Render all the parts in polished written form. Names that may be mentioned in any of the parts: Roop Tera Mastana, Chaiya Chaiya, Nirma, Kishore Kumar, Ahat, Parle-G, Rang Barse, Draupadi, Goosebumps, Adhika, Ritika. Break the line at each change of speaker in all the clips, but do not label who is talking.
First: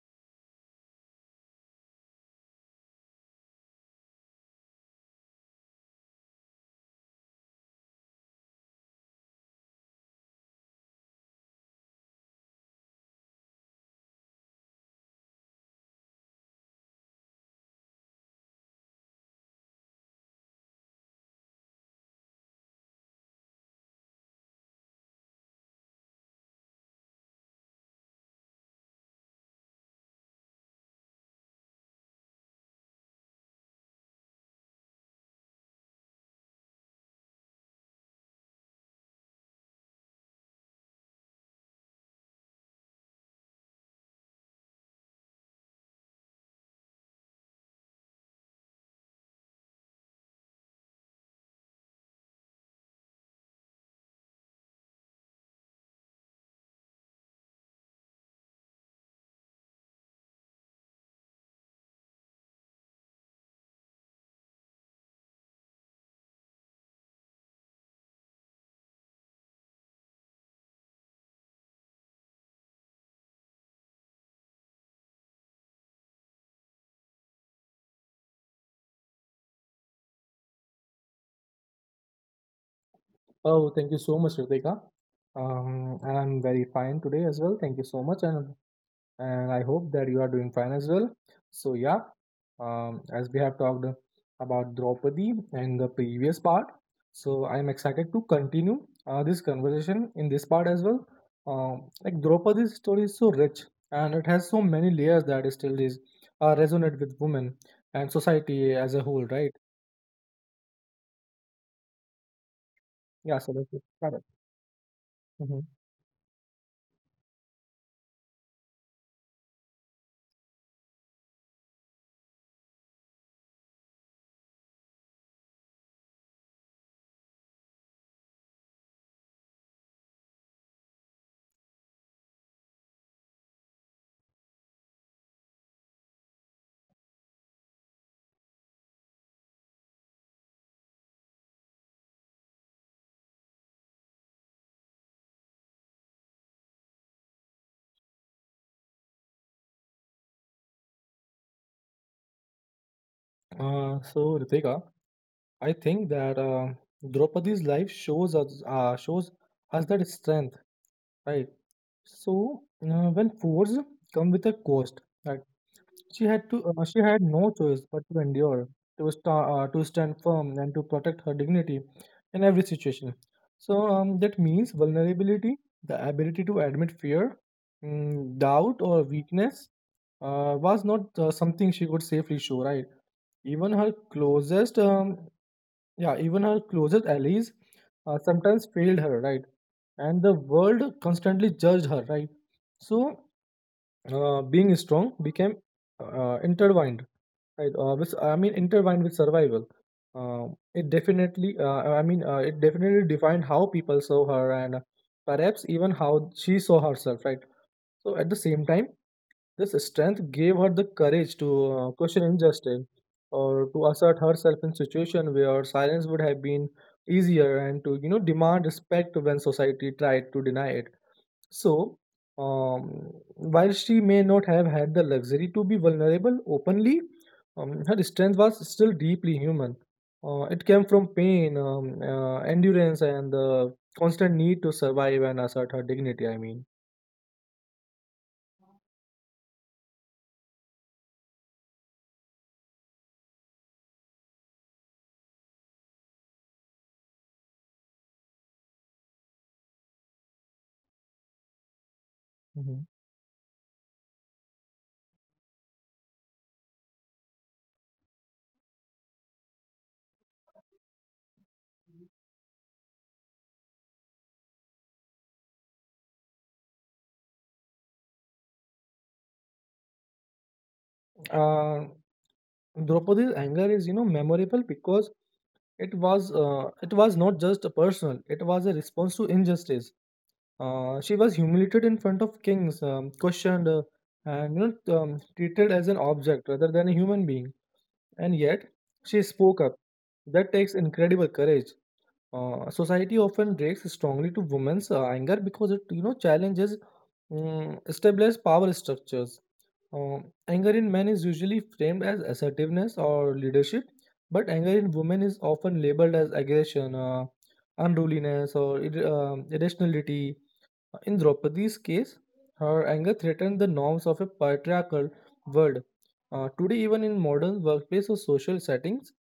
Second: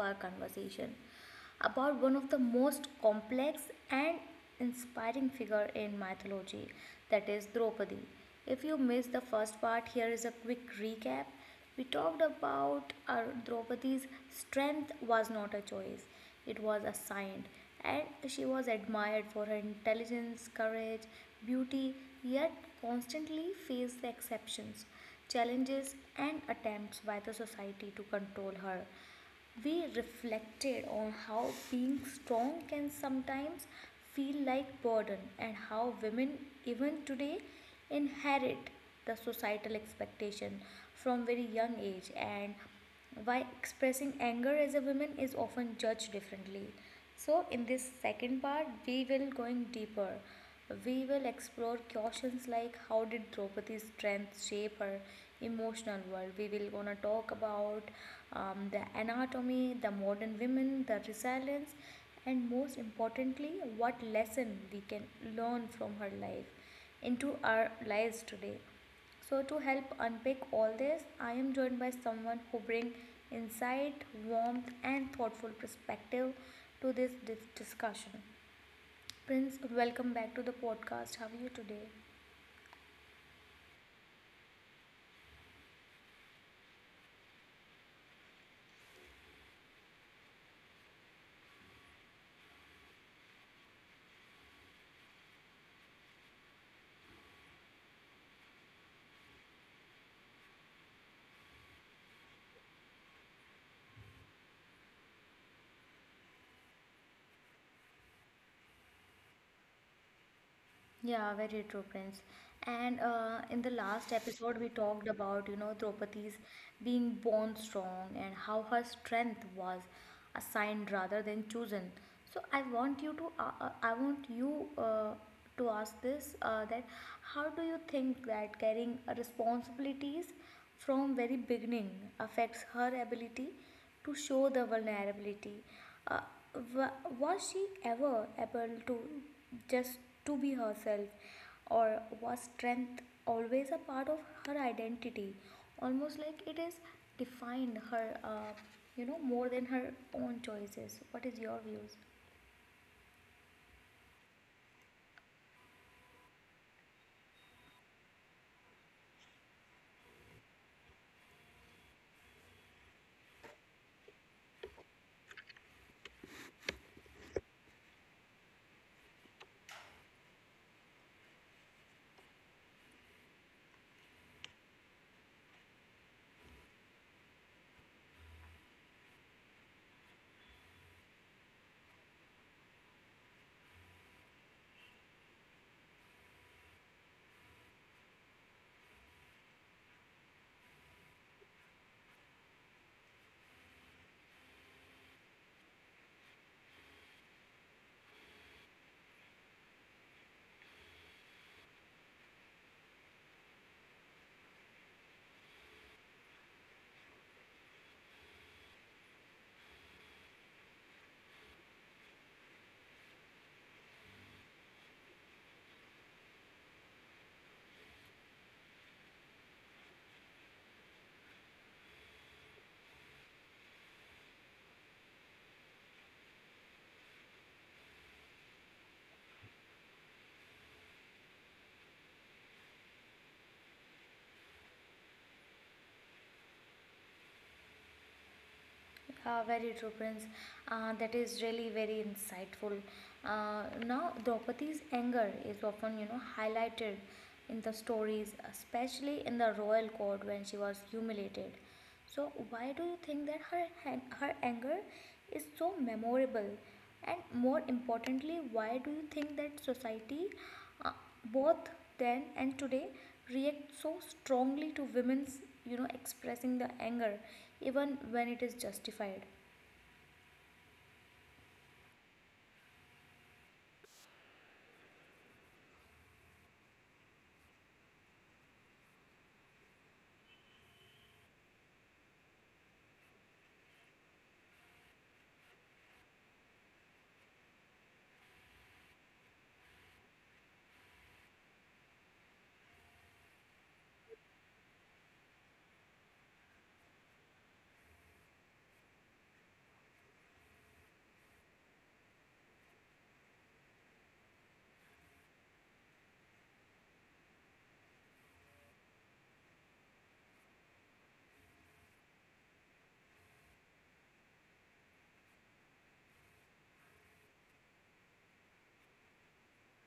our conversation about one of the most complex and inspiring figure in mythology that is Draupadi. If you missed the first part, here is a quick recap. We talked about our Draupadi's strength was not a choice, it was assigned, and she was admired for her intelligence, courage, beauty, yet constantly faced exceptions, challenges, and attempts by the society to control her. We reflected on how being strong can sometimes feel like burden and how women even today inherit the societal expectation from very young age and why expressing anger as a woman is often judged differently, so in this second part, we will going deeper. We will explore questions like how did Draupadi's strength shape her emotional world. We will gonna talk about the anatomy, the modern women, the resilience, and most importantly, what lesson we can learn from her life into our lives today. So to help unpick all this, I am joined by someone who brings insight, warmth, and thoughtful perspective to this discussion. Prince, welcome back to the podcast. How are you today?
Oh, thank you so much, Ritika. I'm very fine today as well. Thank you so much, and I hope that you are doing fine as well. So yeah, as we have talked about Draupadi in the previous part, so I'm excited to continue this conversation in this part as well. Like Draupadi's story is so rich and it has so many layers that it still is resonate with women and society as a whole, right?
Yeah, very true, Prince. And
Yeah, so
in the
let's get
last
started.
episode, we talked about, you
Mhm.
know, Draupadi's being born strong and how her strength was assigned rather than chosen. So I want you to, I want you to ask this that how do you think that carrying responsibilities from very beginning affects her ability to show the vulnerability. Uh, was she ever able to just to be herself, or was strength always a part of her identity, almost like it is defined her, you know, more than her own choices? What is your views?
So Ritika. I think that Draupadi's life shows us that strength, right? So when force come with a cost, right? She had no choice but to endure, to stand firm, and to protect her dignity in every situation. So that means vulnerability, the ability to admit fear, doubt, or weakness was not something she could safely show, right? Even her closest um, yeah, Even her closest allies sometimes failed her, right? And the world constantly judged her, right? So, being strong became intertwined, right? Intertwined with survival. Uh, it definitely defined how people saw her and perhaps even how she saw herself, right? So, at the same time, this strength gave her the courage to question injustice or to assert herself in situations where silence would have been easier, and to you know demand respect when society tried to deny it. So, while she may not have had the luxury to be vulnerable openly, her strength was still deeply human. It came from pain, endurance, and the constant need to survive and assert her dignity. I mean.
Yeah, very true, Prince. That is really very insightful. Now, Draupadi's anger is often, you know, highlighted in the stories, especially in the royal court when she was humiliated. So why do you
Mhm.
think that her anger is so memorable? And more importantly, why do you think that society, uh, both then and today, react so strongly to women's you know expressing the anger, even when it is justified?
Uh, Draupadi's anger is, you know, memorable because it was not just personal; it was a response to injustice. She was humiliated in front of kings, questioned, and you know, treated as an object rather than a human being. And yet, she spoke up. That takes incredible courage. Society often reacts strongly to women's anger because it, you know, challenges establish power structures. Anger in men is usually framed as assertiveness or leadership, but anger in women is often labeled as aggression, unruliness, or irrationality. In Draupadi's case, her anger threatened the norms of a patriarchal world. Today, even in modern workplace or social settings,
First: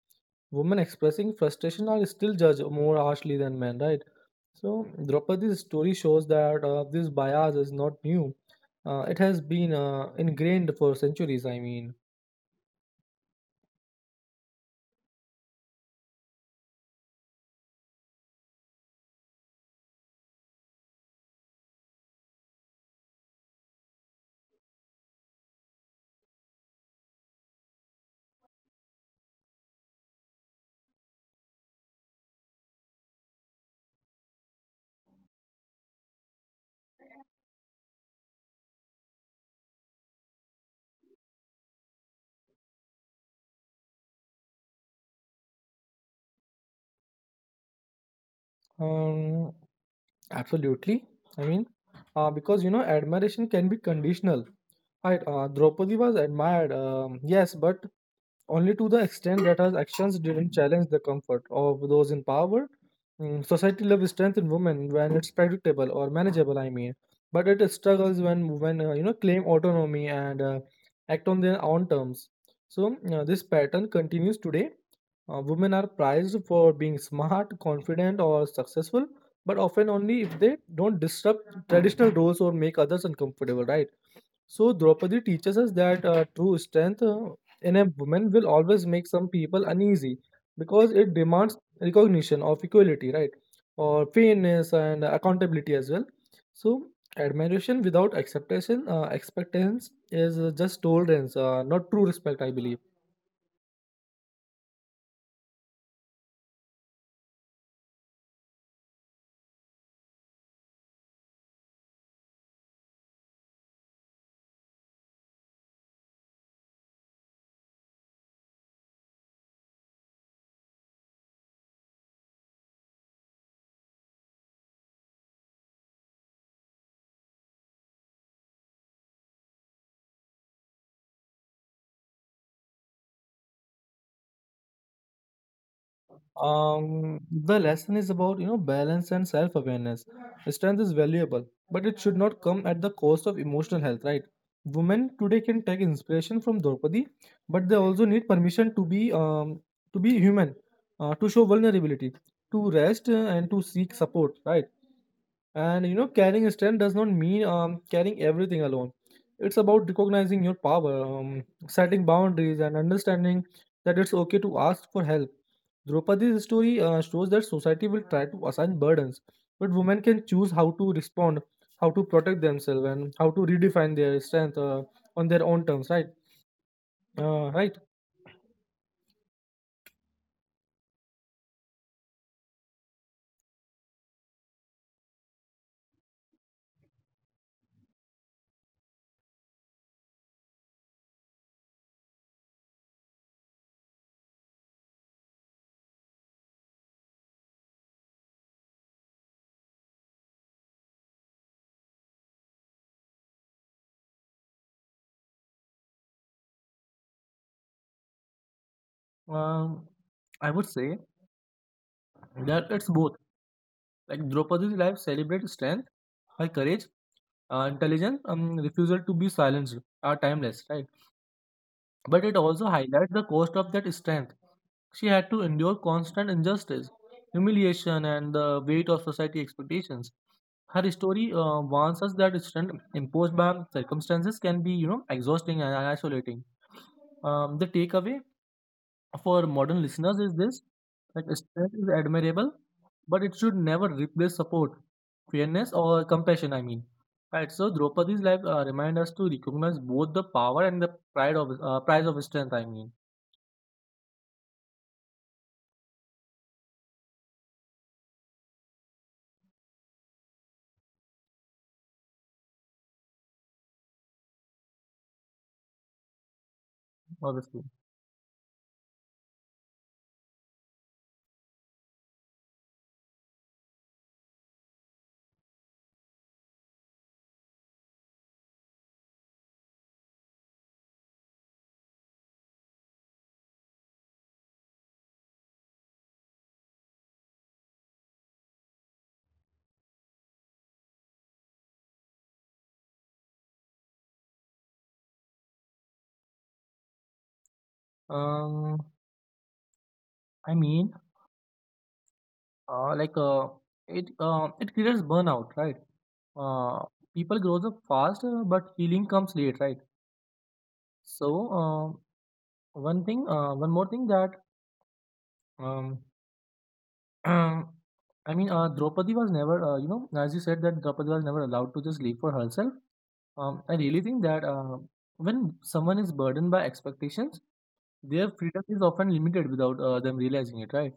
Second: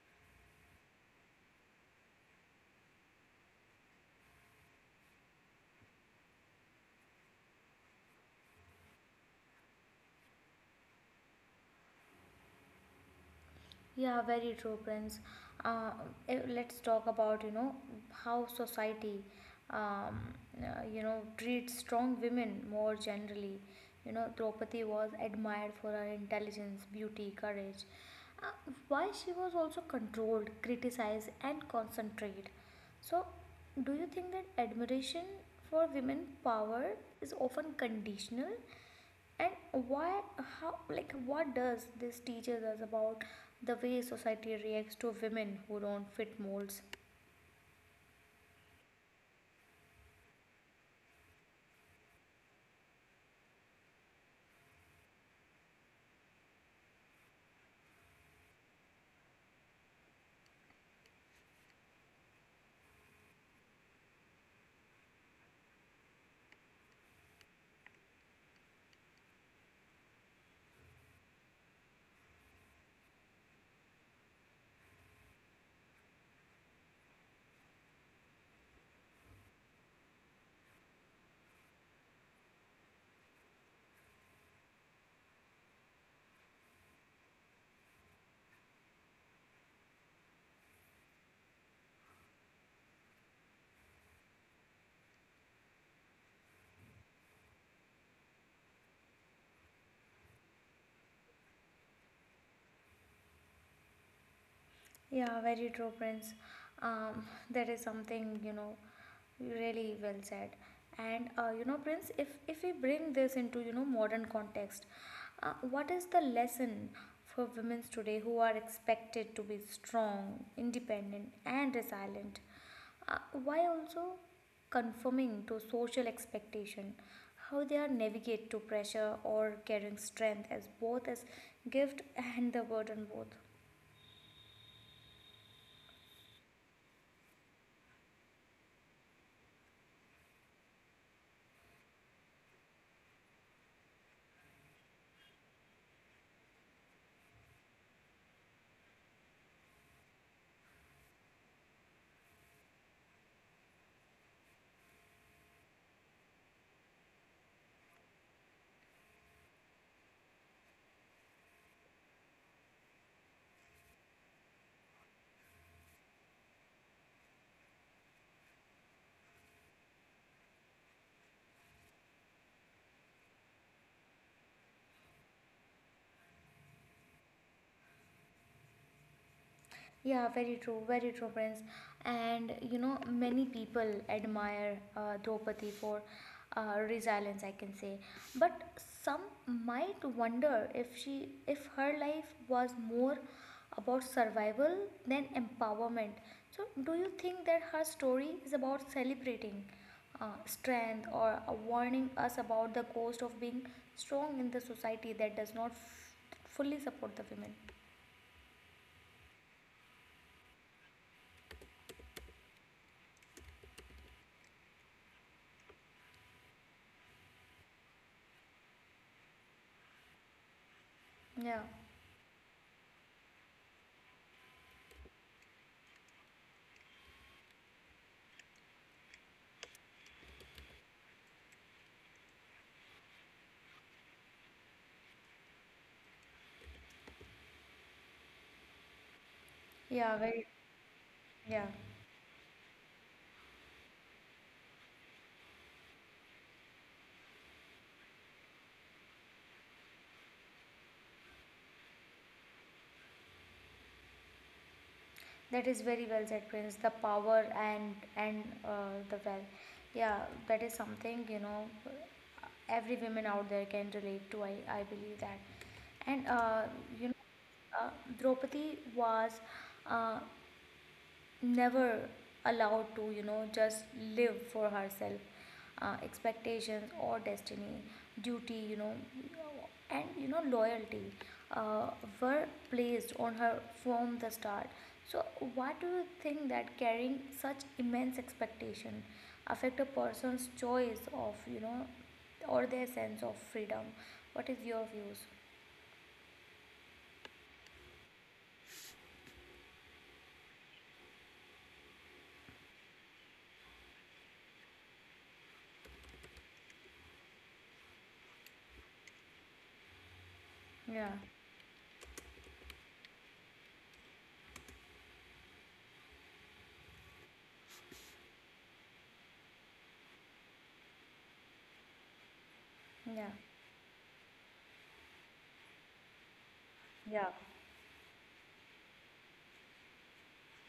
women expressing frustration are still judged more harshly than men, right? So Draupadi's story shows that this bias is not new. It has been ingrained for centuries. I mean,
Yeah, very true, Prince. Uh, let's talk about you know how society, um, you know, treats strong women more generally. You know, Draupadi was admired for her intelligence, beauty, courage. Why she was also controlled, criticized, and concentrated. So, do you think that admiration for women power is often conditional? And why, how, like what does this teaches us about the way society reacts to women who don't fit molds?
um, absolutely. I mean, because you know, admiration can be conditional. Right? Draupadi was admired, yes, but only to the extent that her actions didn't challenge the comfort of those in power. Society loves strength in women when it's predictable or manageable, I mean, but it struggles when you know claim autonomy and act on their own terms. So this pattern continues today. Women are prized for being smart, confident, or successful, but often only if they don't disrupt traditional roles or make others uncomfortable, right? So Draupadi teaches us that true strength in a woman will always make some people uneasy because it demands recognition of equality, right? Or fairness and accountability as well. So admiration without acceptation, expectance is just tolerance, not true respect, I believe.
Yeah, very true, Prince. That is something you know really well said. And you know, Prince, if we bring this into you know modern context, what is the lesson for women today who are expected to be strong, independent, and resilient, uh, while also conforming to social expectation? How they are navigate to pressure or carrying strength as both as gift and the burden both.
The lesson is about you know balance and self-awareness. Strength is valuable, but it should not come at the cost of emotional health, right? Women today can take inspiration from Draupadi, but they also need permission to be to be human, to show vulnerability, to rest and to seek support, right? And you know, carrying strength does not mean carrying everything alone. It's about recognizing your power, setting boundaries, and understanding that it's okay to ask for help. Draupadi's story shows that society will try to assign burdens, but women can choose how to respond, how to protect themselves, and how to redefine their strength on their own terms. Right? Right?
Yeah, very true, friends. And you know, many people admire Draupadi for resilience, I can say. But some might wonder if she, if her life was more about survival than empowerment. So, do you think that her story is about celebrating strength or warning us about the cost of being strong in the society that does not fully support the women?
Um, I would say that it's both. Like Draupadi's life celebrates strength, her courage, intelligent refusal to be silenced are timeless, right?
Yeah,
But it also highlights the cost of that strength. She had to endure constant injustice, humiliation, and the weight of society expectations. Her story warns us that strength imposed by circumstances can be, you know, exhausting and isolating. The takeaway for modern listeners
yeah,
is this,
very,
that strength
yeah.
is admirable, but it should never replace support, fairness, or compassion. I mean, right? So Draupadi's life remind us to recognize both the power and the pride of price of strength. I mean,
That is very well said, Prince. The power and the, well, yeah, that is something you know every woman out there can relate to. I believe that, and you know,
obviously.
uh, Draupadi was uh, never allowed to you know just live for herself, expectations or destiny, duty, you know, and you know loyalty uh, were placed on her from the start. So what do you think that carrying such immense expectation affect a person's choice of you know or their sense of freedom? What is your views?
Um, I mean, uh, like uh, it it creates burnout, right? Uh, People grows up fast, but healing comes late, right?
Yeah,
So one more thing that um, Um, Draupadi was never, you know, as you said, that Draupadi was never allowed to just live for herself.
yeah,
I really think that when someone is burdened by expectations,
Yeah,
their freedom is often limited without them realizing it, right?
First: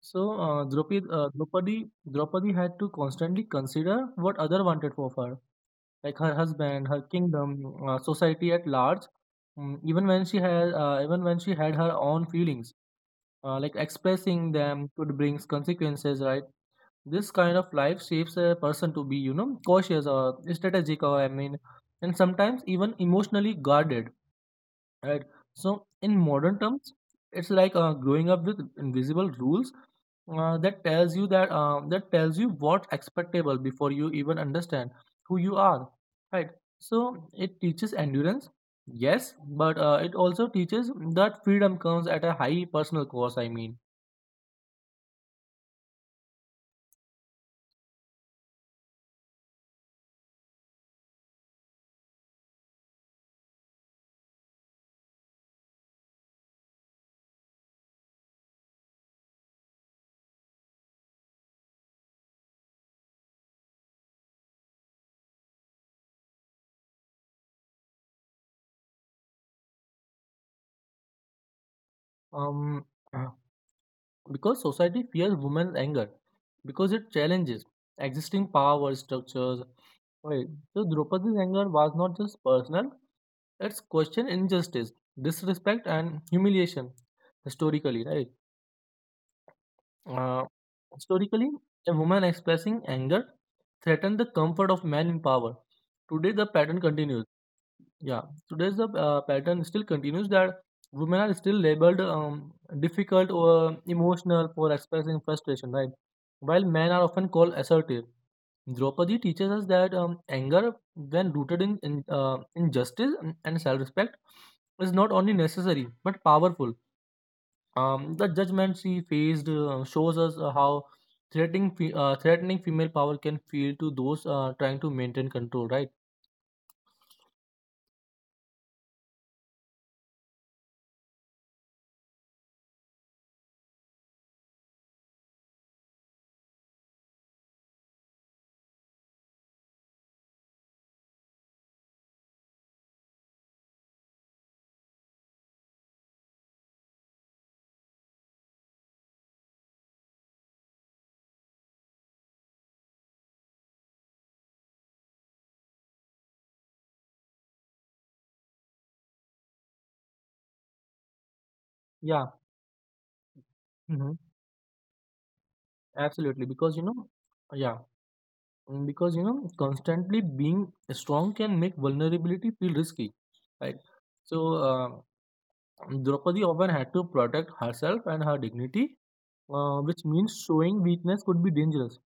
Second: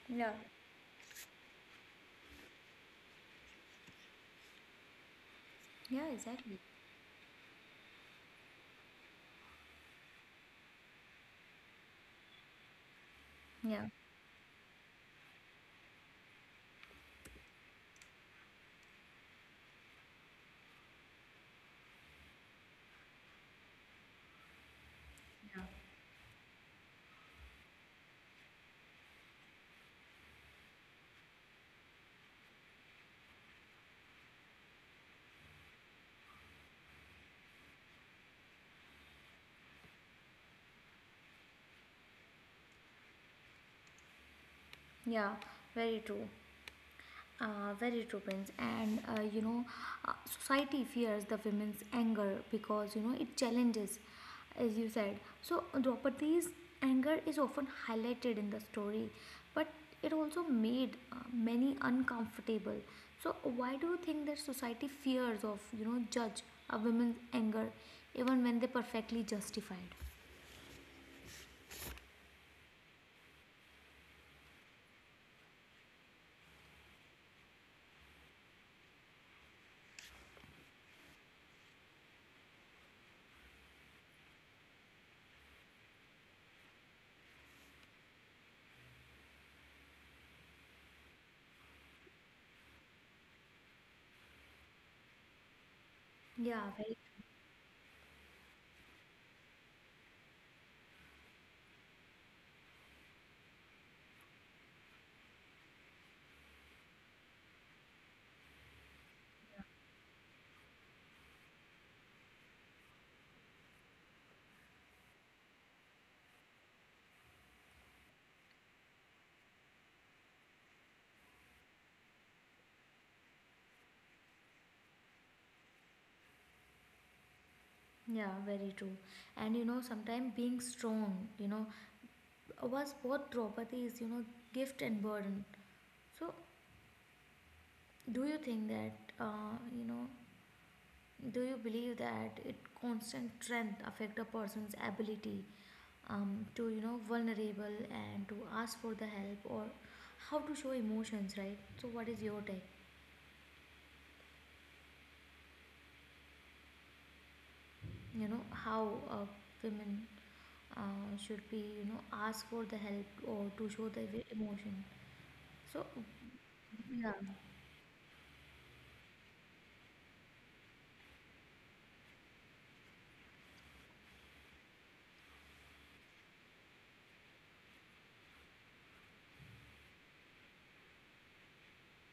So
yeah,
Draupadi had to constantly consider what other wanted for her,
yeah,
like her
exactly,
husband, her kingdom, society at large. Mm, even when she had her own feelings, like
yeah.
expressing them could bring consequences, right? This kind of life shapes a person to be you know cautious or strategic, or I mean, and sometimes even emotionally guarded, right? So in modern terms, it's like growing up with invisible rules that tells you what's expectable before you even understand who you are, right? So it teaches endurance, yes, but it also teaches that freedom comes at a high personal cost. I mean.
Yeah, very true. Very true, Prince. And you know, society fears the women's anger because you know it challenges, as you said. So Draupadi's anger is often highlighted in the story, but it also made many uncomfortable. So why do you think that society fears of you know judge a woman's anger, even when they perfectly justified?
Um Because society fears women's anger, because it challenges existing power structures. Right. So Draupadi's anger was not just personal; it's questioned injustice, disrespect, and humiliation historically, right? Uh, Historically, a woman expressing anger threatened the comfort of men in power. Today, the
Yeah,
pattern
very,
continues. Yeah, today's the pattern still continues, that women are still labeled difficult or emotional for expressing frustration, right? While men are often called assertive. Draupadi teaches us that anger, when rooted in, in injustice and self-respect, is not only necessary but powerful. The judgment she faced shows us how threatening female power can feel to those trying to maintain control, right?
yeah, very true. And you know, sometimes being strong, you know, was both Draupadi's, you know, gift and burden. So, do you think that, you know, do you believe that it constant strength affect a person's ability to, you know, vulnerable and to ask for the help or how to show emotions, right? So, what is your take? You know, how women uh, should be, you know,
Yeah.
ask for the help or to show the
Mm-hmm.
emotion. So,
Absolutely, because you know, yeah, because you know, constantly being strong can make vulnerability feel risky, right? So, Draupadi often had to protect herself and her dignity, which means showing weakness could be dangerous.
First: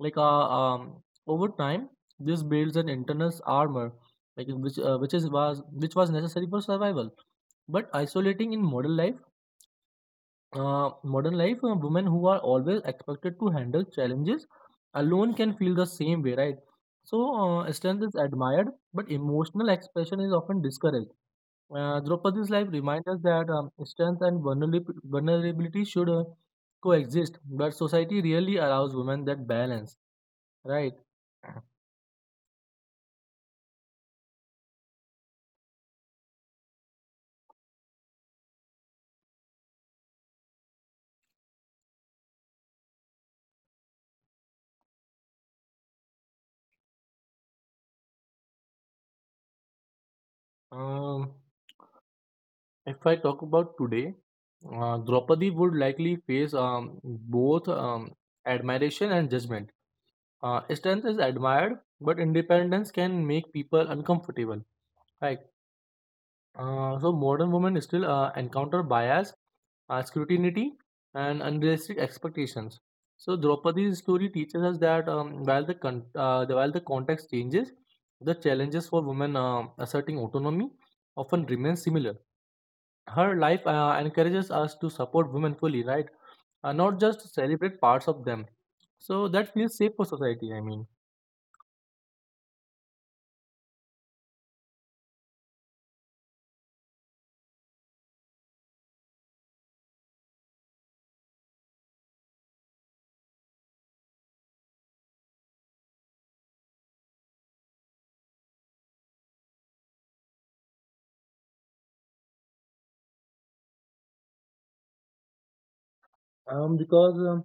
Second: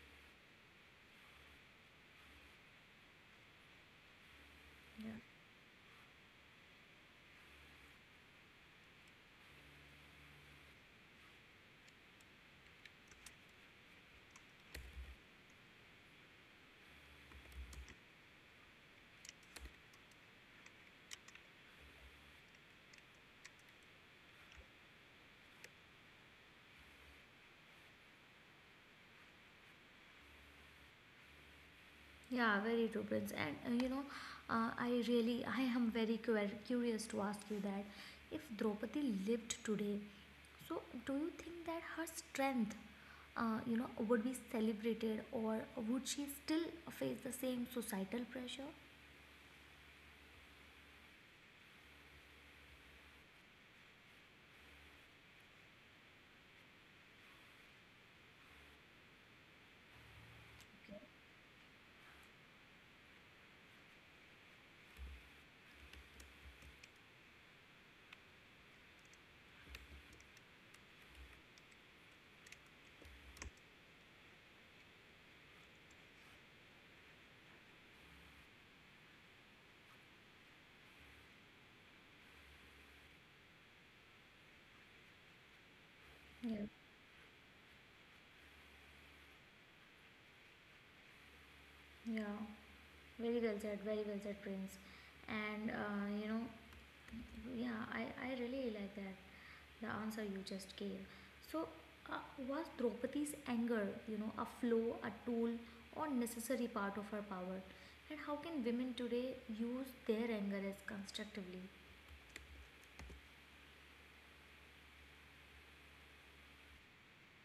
Like, uh, um, Over time, this builds an internal armor, like
yeah.
which is was which was necessary for survival. But isolating in modern life, women who are always expected to handle challenges alone can feel the same way, right? So, strength is admired, but emotional expression is often discouraged. Draupadi's life reminds us that strength and vulnerability should coexist, but society really allows women that balance, right?
Yeah, very true, Prince. And you know, I really, I am very curious to ask you that if Draupadi lived today, so do you think that her strength, you know, would be celebrated, or would she still face the same societal pressure?
Um, if I talk about today, Draupadi would likely face both admiration and judgment. Strength is admired, but independence can make people uncomfortable. Right. So modern women still encounter bias, scrutiny, and unrealistic expectations. So Draupadi's story teaches us that while the context changes, the challenges for women asserting autonomy often remain similar. Her life encourages us to support women fully, right?
Yeah.
Not just celebrate parts of them. So that feels safe for society. I mean,
Yeah, very well said, Prince. And you know, yeah, I really like that, the answer you just gave. So, uh, was Draupadi's anger, you know, a flaw, a tool, or necessary part of her power? And how can women today use their anger as constructively?
because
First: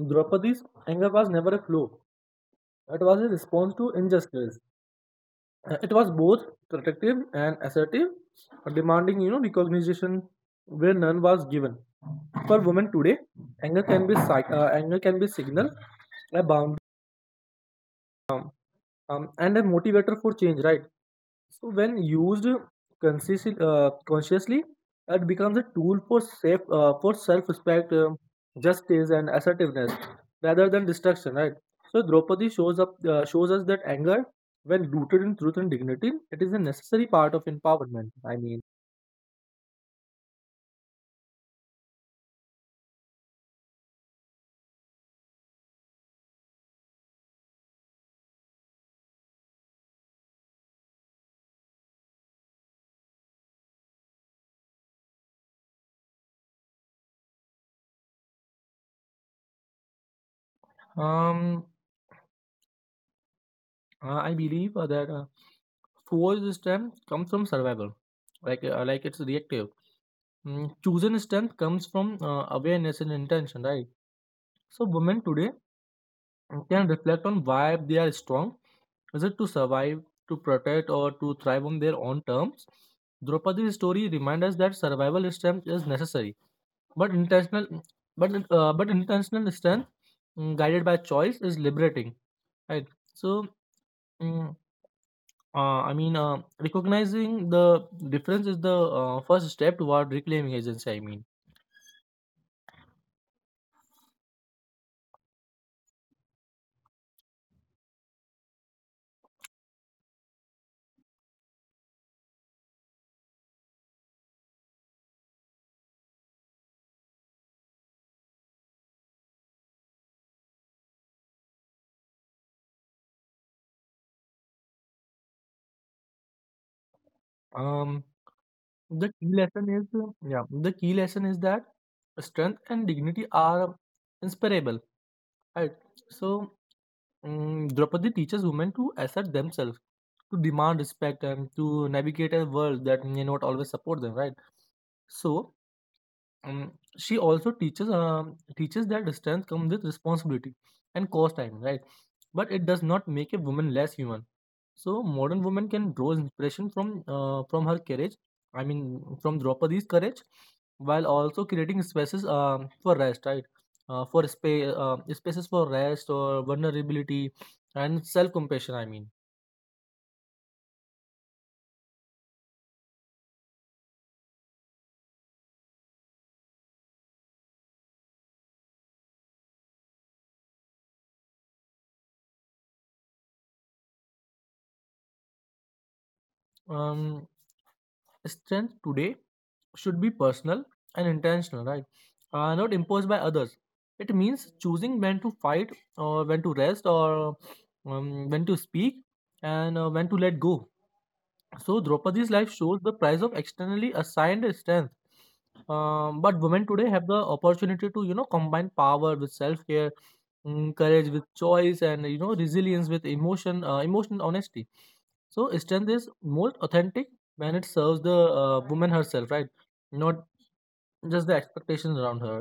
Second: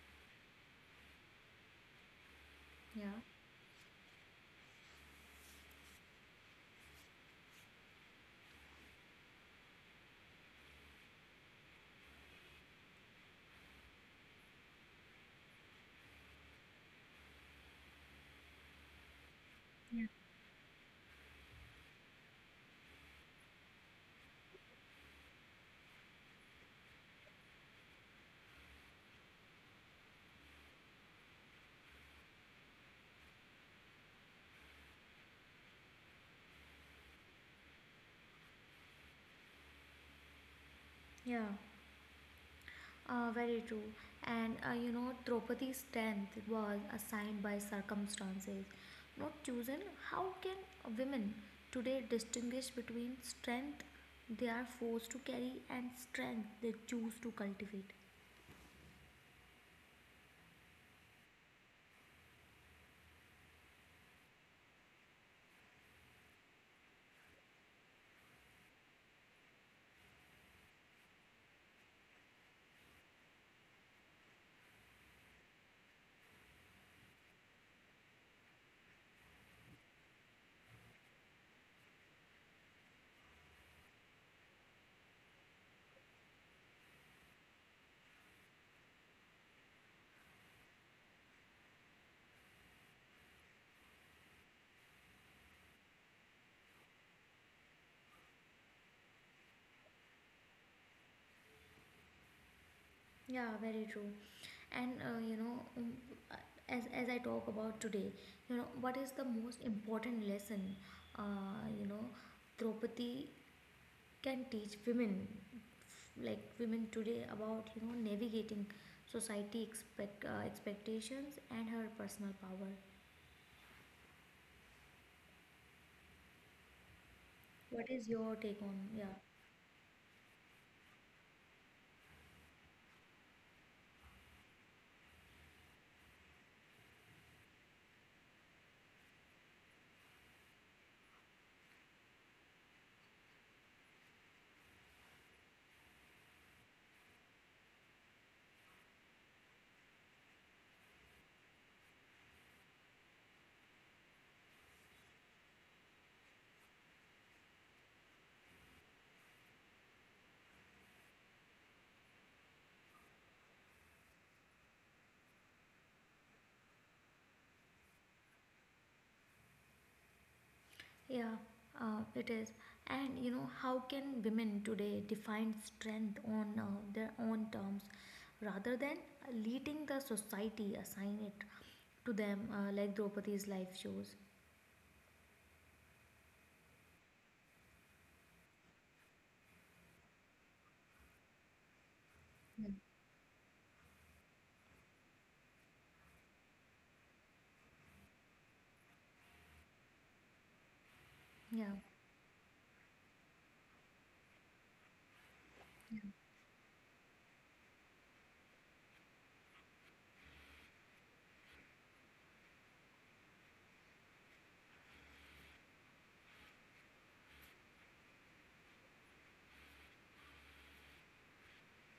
Draupadi's anger was never a flaw. It was
Yeah.
a response to injustice. It was both protective and assertive, demanding, you know, recognition where none was given. For women today, anger can be signal, a boundary, and a
Yeah.
motivator for change. Right? So when used consciously, it becomes a tool for safe for self-respect, justice, and assertiveness rather than destruction. Right. So Draupadi shows up shows us that anger, when rooted in truth and dignity, it is a necessary part of empowerment. I mean,
Yeah, very true. And you know, Draupadi's strength was assigned by circumstances, not chosen. How can women today distinguish between strength they are forced to carry and strength they choose to cultivate?
um, I believe that forged strength comes from survival, like it's reactive. Chosen strength comes from awareness and intention. Right. So women today and can reflect on why they are strong. Is it to survive, to protect, or to thrive on their own terms? Draupadi's story reminds us that survival strength is necessary, but intentional, but intentional strength, guided by choice, is liberating. Right. So, mm, Recognizing the difference is the first step toward reclaiming agency. I mean,
Yeah, very true. And you know, uh, as I talk about today, you know, what is the most important lesson? You know, Draupadi can teach women like women today about you know navigating society expectations and her personal power. What
um,
is your take on?
the
Yeah,
key lesson is Yeah, the key lesson is that strength and dignity are inseparable. Right. So, Draupadi teaches women to assert themselves, to demand respect, and to navigate a world that may not always support them. Right. So, um, she also teaches that distance comes with responsibility and cost time, right? But it does not make a woman less human. So modern women can draw inspiration from her courage. I mean, from Draupadi's courage, while also creating spaces for rest, right? Spaces for rest or vulnerability and self compassion.
yeah. It is. And you know how can women today define strength on their own terms rather than letting the society assign it to them, like Draupadi's life shows.
Um, Strength today should be personal and intentional, right? Not imposed by others. It means choosing when to fight or when to rest, or when to speak and when to let go. So
Yeah,
Draupadi's life shows the price of externally assigned strength.
yeah.
But women today have the opportunity to, you know, combine power with self care, courage with choice, and, you know, resilience with emotional honesty. So strength is most authentic when it serves the woman herself, right, not just the expectations around her.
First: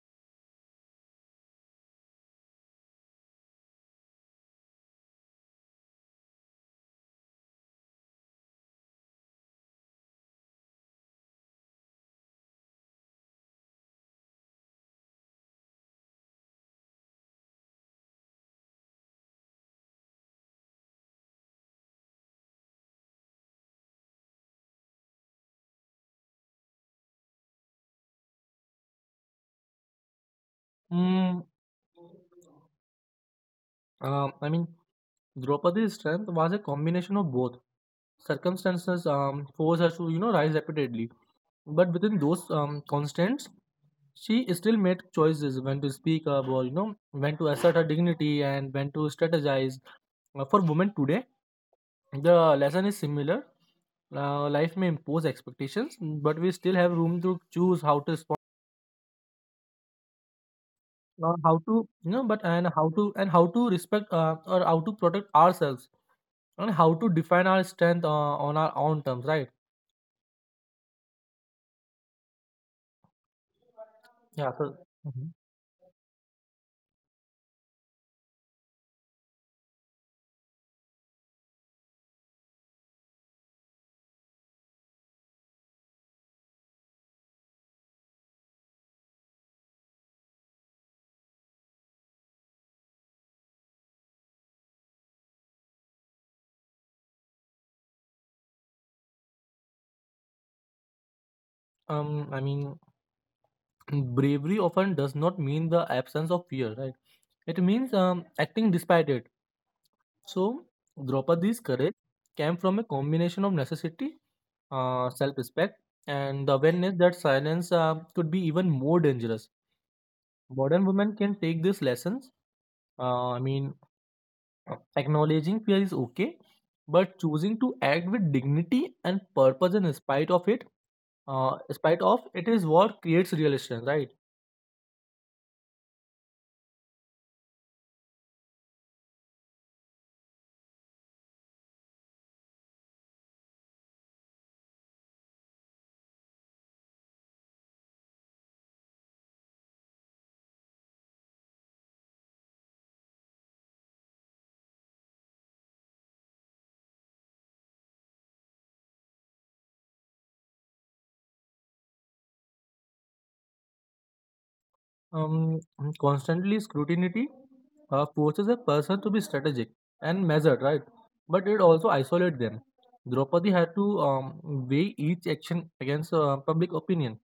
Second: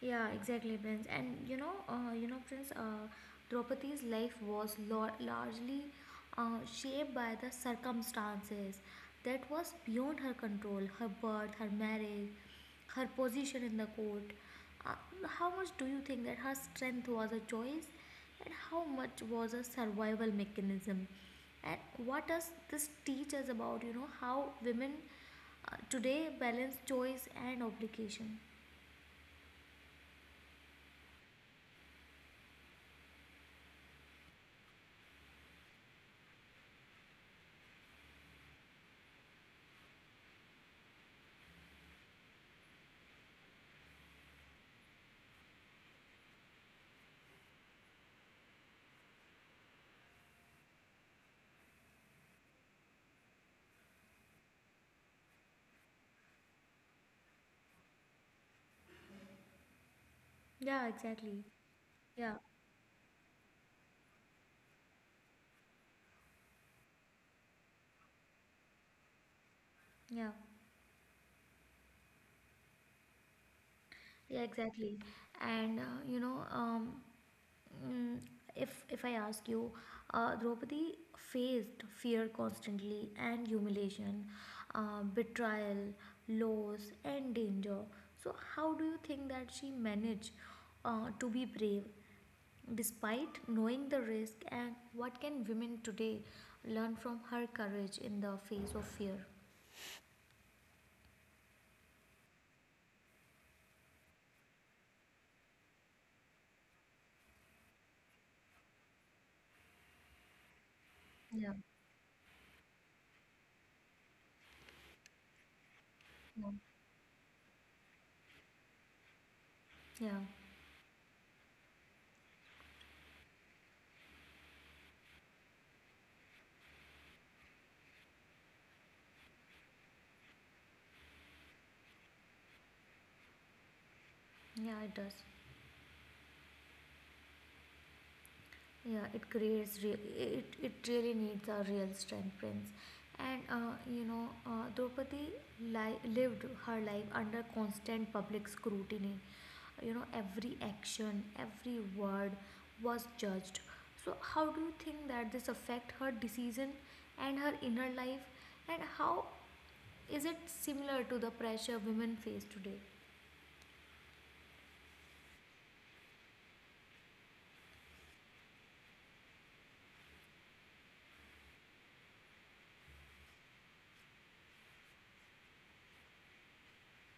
Yeah, exactly, Prince. And you know, Prince, Draupadi's life was largely shaped by the circumstances that was beyond her control. Her birth, her marriage, her position in the court. Uh, how much do you think that her strength was a choice, and how much was a survival mechanism? And what does this teach us about, you know, how women today balance choice and obligation?
mm, um, i mean Draupadi's strength was a combination of both. Circumstances forced her to, you know, rise repeatedly, but within those constraints she still made choices when to speak up, or, you know, when to assert her dignity and when to strategize. For women today the lesson is similar. Life may impose expectations, but we still have room to choose how to respond,
Yeah,
or
exactly.
how to you know,
Yeah,
but and how to respect or how to protect ourselves and how to define our strength, on our own terms, right?
yeah, yeah,
Yeah. So,
exactly.
Mhm.
And you know, mm, if I ask you, Draupadi faced fear constantly and humiliation, betrayal, loss, and danger. So how do you think that she managed to be brave despite knowing the risk? And what can women today learn from her courage in the face of fear?
um, I mean, bravery often does not mean the absence of fear, right? It means, acting despite it. So,
Yeah,
Draupadi's courage came from a combination of necessity, self respect, and the
yeah,
awareness that silence could be even more dangerous.
yeah,
Modern women can take these lessons. Uh, I mean, Acknowledging fear is okay, but choosing to act with dignity and purpose in spite of it, in spite of it is what creates real strength, right?
yeah, it does. Yeah, it creates real, it really needs a real strength, Prince. And you know, Draupadi lived her life under constant public scrutiny. You know, every action, every word was judged. So, how do you think that this affect her decision and her inner life? And how is it similar to the pressure women face today?
Um, Constantly scrutiny forces a person to be strategic and measured, right? But it also isolates them. Draupadi had to weigh each action against public opinion.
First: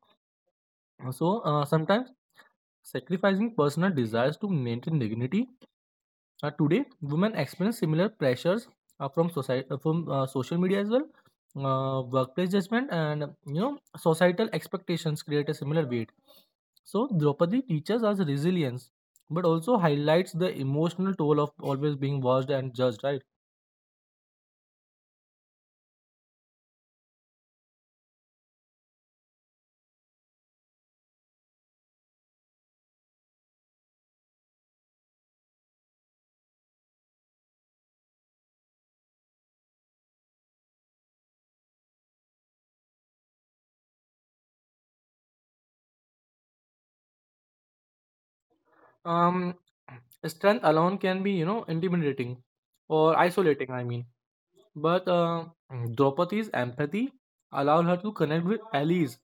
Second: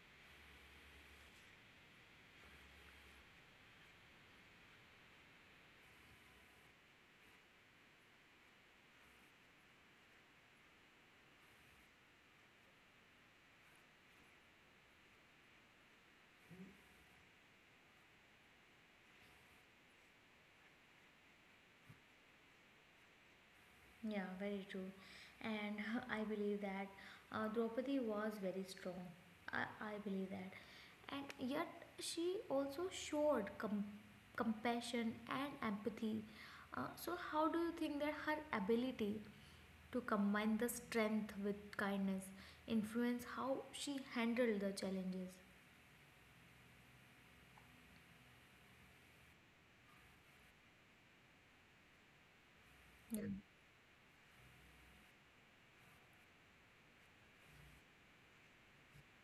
So sometimes sacrificing personal desires to maintain dignity. Today, women experience similar pressures from society, from social media as well. Workplace judgment and, you know, societal expectations create a similar weight. So Draupadi teaches us resilience, but also highlights the emotional toll of always being watched and judged, right?
Yeah, very true. And I believe that Draupadi was very strong. I believe that. And yet, she also showed compassion and empathy. So, how do you think that her ability to combine the strength with kindness influence how she handled the challenges?
Um, Strength alone can be, you know, intimidating or
Yeah.
isolating, I mean. But Draupadi's empathy allowed her to connect with allies,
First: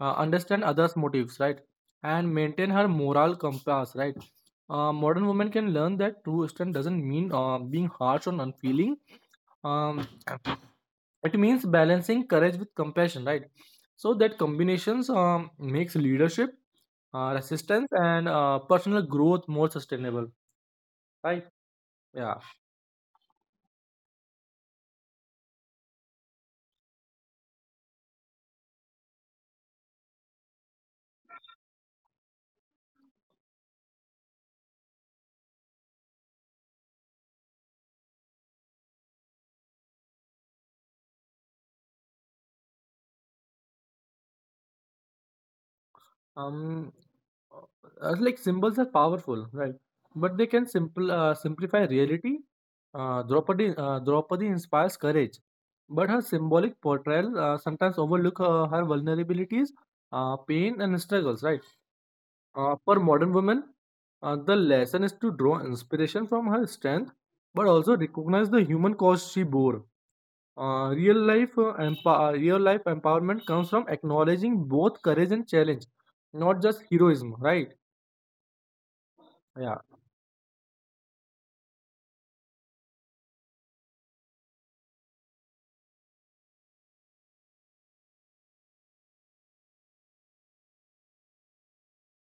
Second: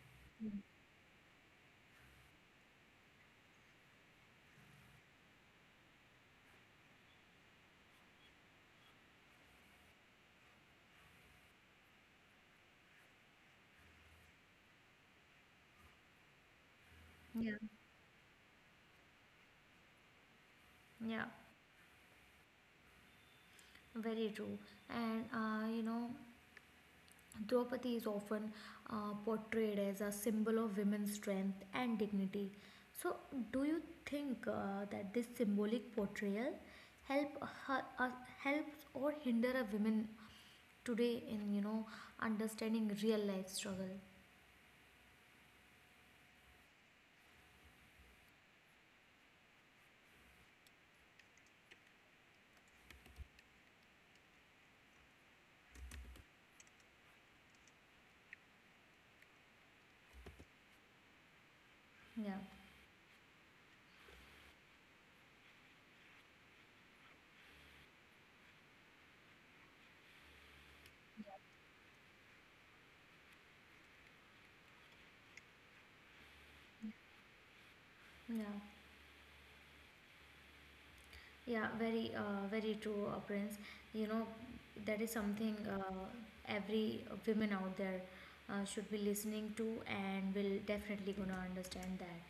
Mm.
understand others' motives, right? And maintain her moral compass, right? Modern women can learn that true strength doesn't mean being harsh or unfeeling. Um, it means balancing courage with compassion, right? So that combinations, makes leadership,
Yeah.
resistance, and personal growth more sustainable,
Yeah.
right? Yeah.
Very true. And you know, Draupadi is often portrayed as a symbol of women's strength and dignity. So, do you think that this symbolic portrayal help her, uh, helps or hinder a woman today in you know understanding real life struggle?
um Symbols are powerful, right? But they can simple simplify reality. Draupadi inspires courage, but her symbolic portrayal sometimes overlook her vulnerabilities, pain, and struggles. Right?
Yeah,
For modern women, the lesson is to draw inspiration from her strength, but also recognize the human cost she bore. Real life empowerment comes from acknowledging both courage and challenge, not just heroism. Right?
yeah.
Yeah.
Yeah, very, very true, Prince. You know, that is something every women out there should be listening to and will definitely gonna understand that.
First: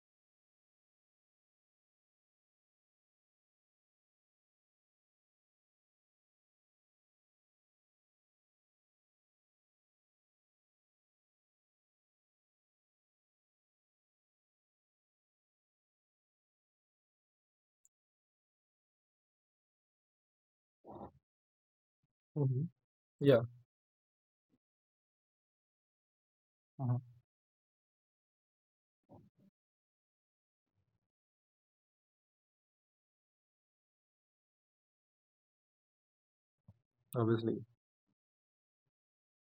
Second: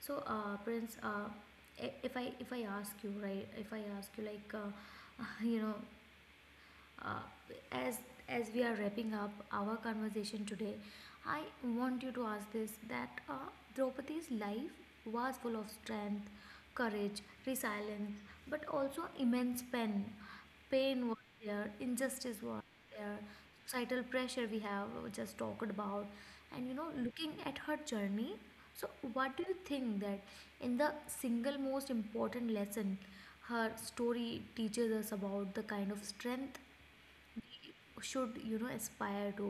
So, Prince, if I ask you, right, if I ask you, like, you know, uh, as as we are wrapping up our conversation today, I want you to ask this that Draupadi's life was full of strength, courage, resilience, but also immense pain. Pain was there, injustice was
Hmm.
there,
Yeah.
societal pressure we have just talked about, and you know,
Uh.
looking at her journey. So, what do you think that in the single most important lesson her story teaches us about the kind of strength
Obviously.
should you know aspire to,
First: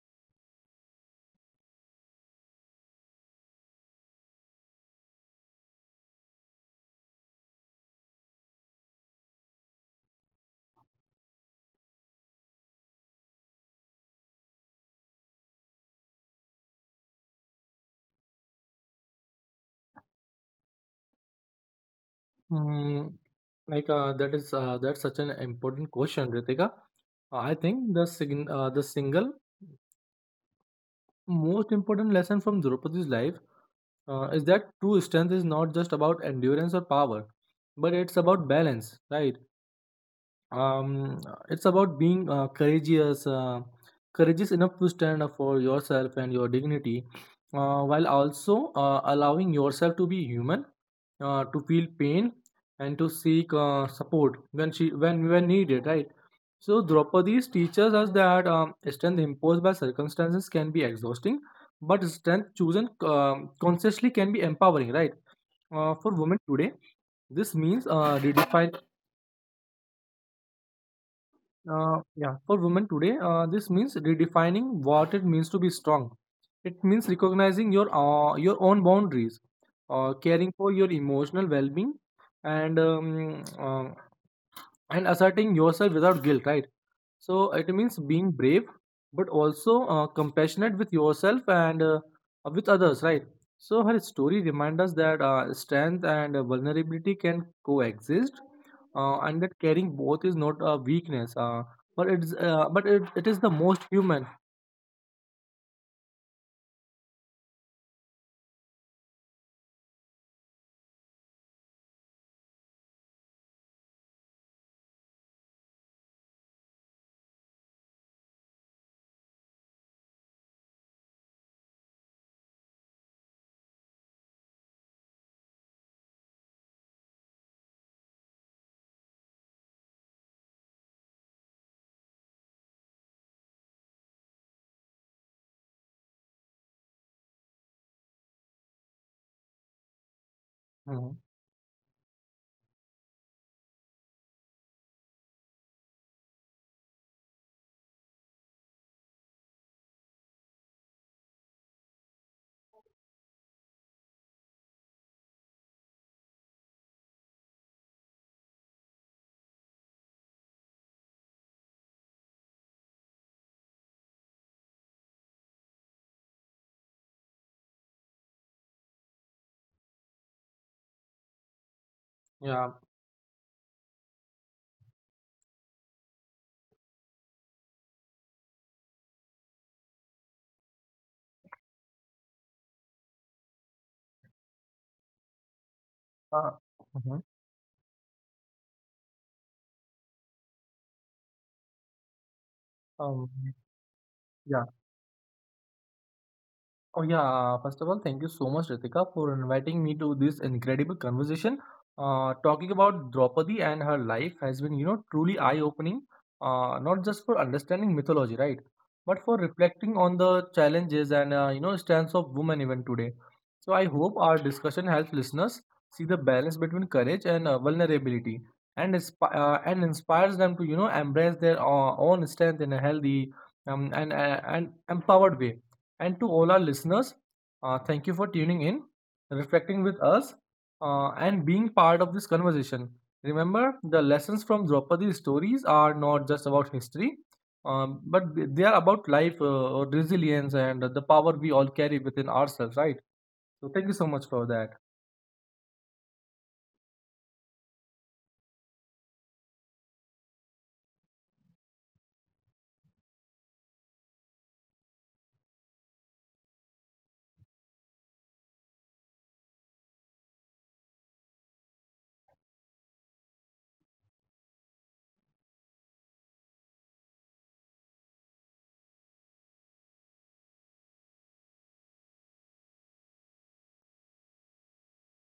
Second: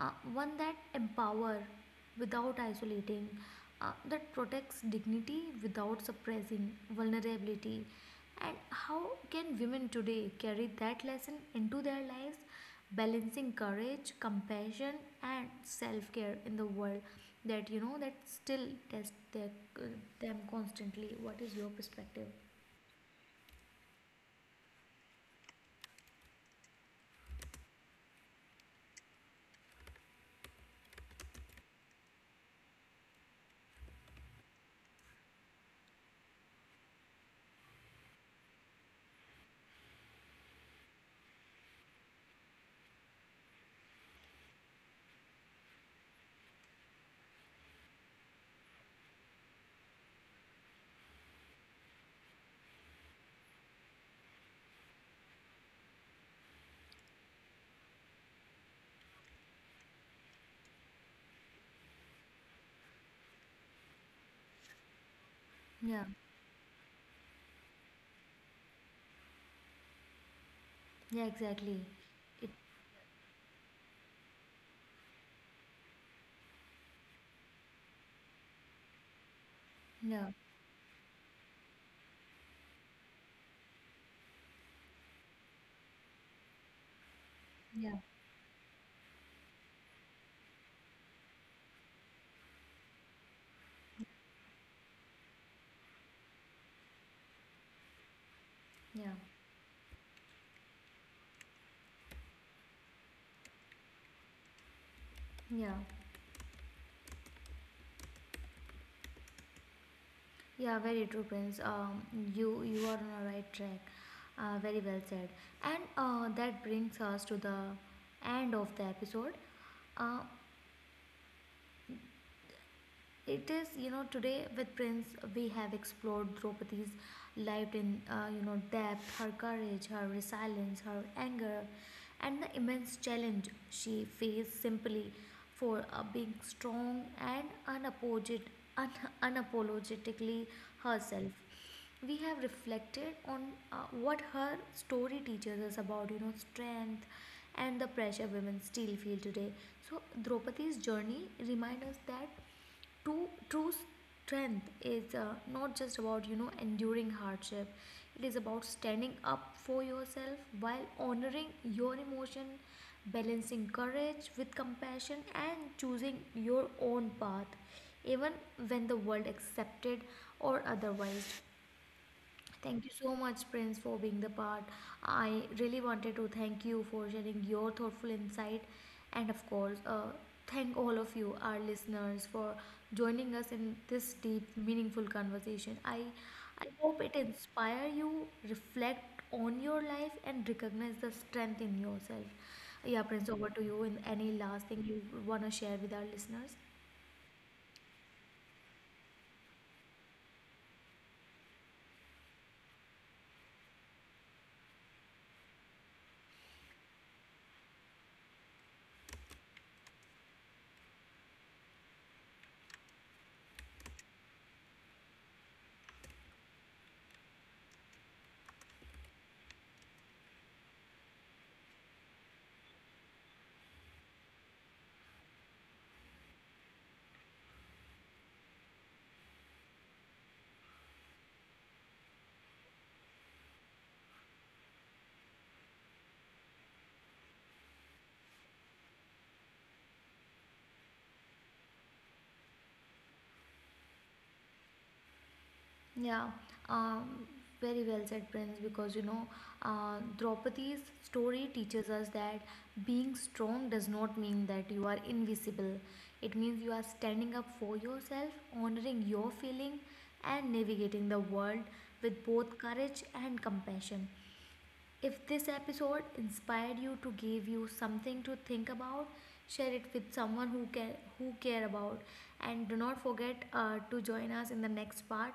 one that empower without isolating, that protects dignity without suppressing vulnerability, and how can women today carry that lesson into their lives, balancing courage, compassion, and self-care in the world that you know that still test them constantly? What is your perspective?
Mm, that's such an important question, Ritika. I think the single most important lesson from Draupadi's life is that true strength is not just about endurance or power, but it's about balance, right? um it's about being courageous enough to stand up for yourself and your dignity, while also allowing yourself to be human, to feel pain, and to seek support when she when needed, right? So Draupadi's teaches us that, strength imposed by circumstances can be exhausting, but strength chosen, consciously, can be empowering, right?
Yeah,
For women today this means redefining
yeah, exactly,
Yeah,
it,
for women today, this means redefining what it means to be strong. It means recognizing your own boundaries,
yeah,
caring for your emotional well-being, and um, uh, and asserting yourself without guilt. Right? So it means
yeah,
being brave, but also compassionate with yourself and with others, right? So her story reminds us that, strength and vulnerability can coexist,
yeah.
and that carrying both is not a weakness, but it is the most human.
Yeah, yeah, very true, Prince. You, you are on the right track. Very well said. And that brings us to the end of the episode. Uh, it is you know today with Prince we have explored Draupadi's life in you know depth, her courage, her resilience, her anger, and the immense challenge she faced simply for being strong and unapologetic, un- unapologetically
Mhm.
herself. We have reflected on what her story teaches us about you know strength and the pressure women still feel today. So Draupadi's journey reminds us that true strength is not just about you know enduring hardship. It is about standing up for yourself while honoring your emotion, balancing courage with compassion, and choosing your own path, even when the world accepted or otherwise.
Yeah.
Thank you so much, Prince, for being the part. I really wanted to thank you for sharing your thoughtful insight, and of course, thank all of you, our listeners, for joining us in this deep, meaningful conversation.
Uh,
I hope it
mhm.
inspire you, reflect on your life, and recognize the strength in yourself. Yeah, Prince,
um,
over to you. In any
yeah.
last thing you wanna share with our listeners?
Oh yeah, first of all, thank you so much, Ritika, for inviting me to this incredible conversation. Talking about Draupadi and her life has been, you know, truly eye-opening, not just for understanding mythology, right, but for reflecting on the challenges and, you know, stance of women even today. So I hope our discussion helps listeners see the balance between courage and vulnerability, and inspires them to, you know, embrace their own strength in a healthy, and empowered way. And to all our listeners, thank you for tuning in, reflecting with us, and being part of this conversation. Remember, the lessons from Draupadi's stories are not just about history, they are about life, resilience, and the power we all carry within ourselves, right? So, thank you so much for that.
Yeah, um, very well said, Prince, because you know, Draupadi's story teaches us that being strong does not mean that you are invisible. It means you are standing up for yourself, honoring your feeling, and navigating the world with both courage and compassion. If this episode inspired you to give you something to think about, share it with someone who care about, and do not forget to join us in the next part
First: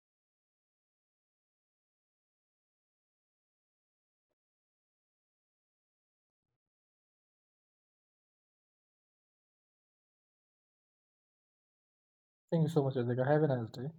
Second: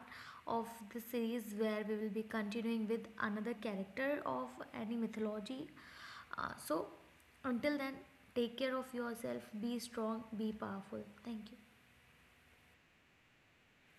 of the series where we will be continuing with another character of any mythology. So, until then, take care of yourself. Be strong. Be powerful. Thank you.
Thank you so much, Adhika. Have a nice day.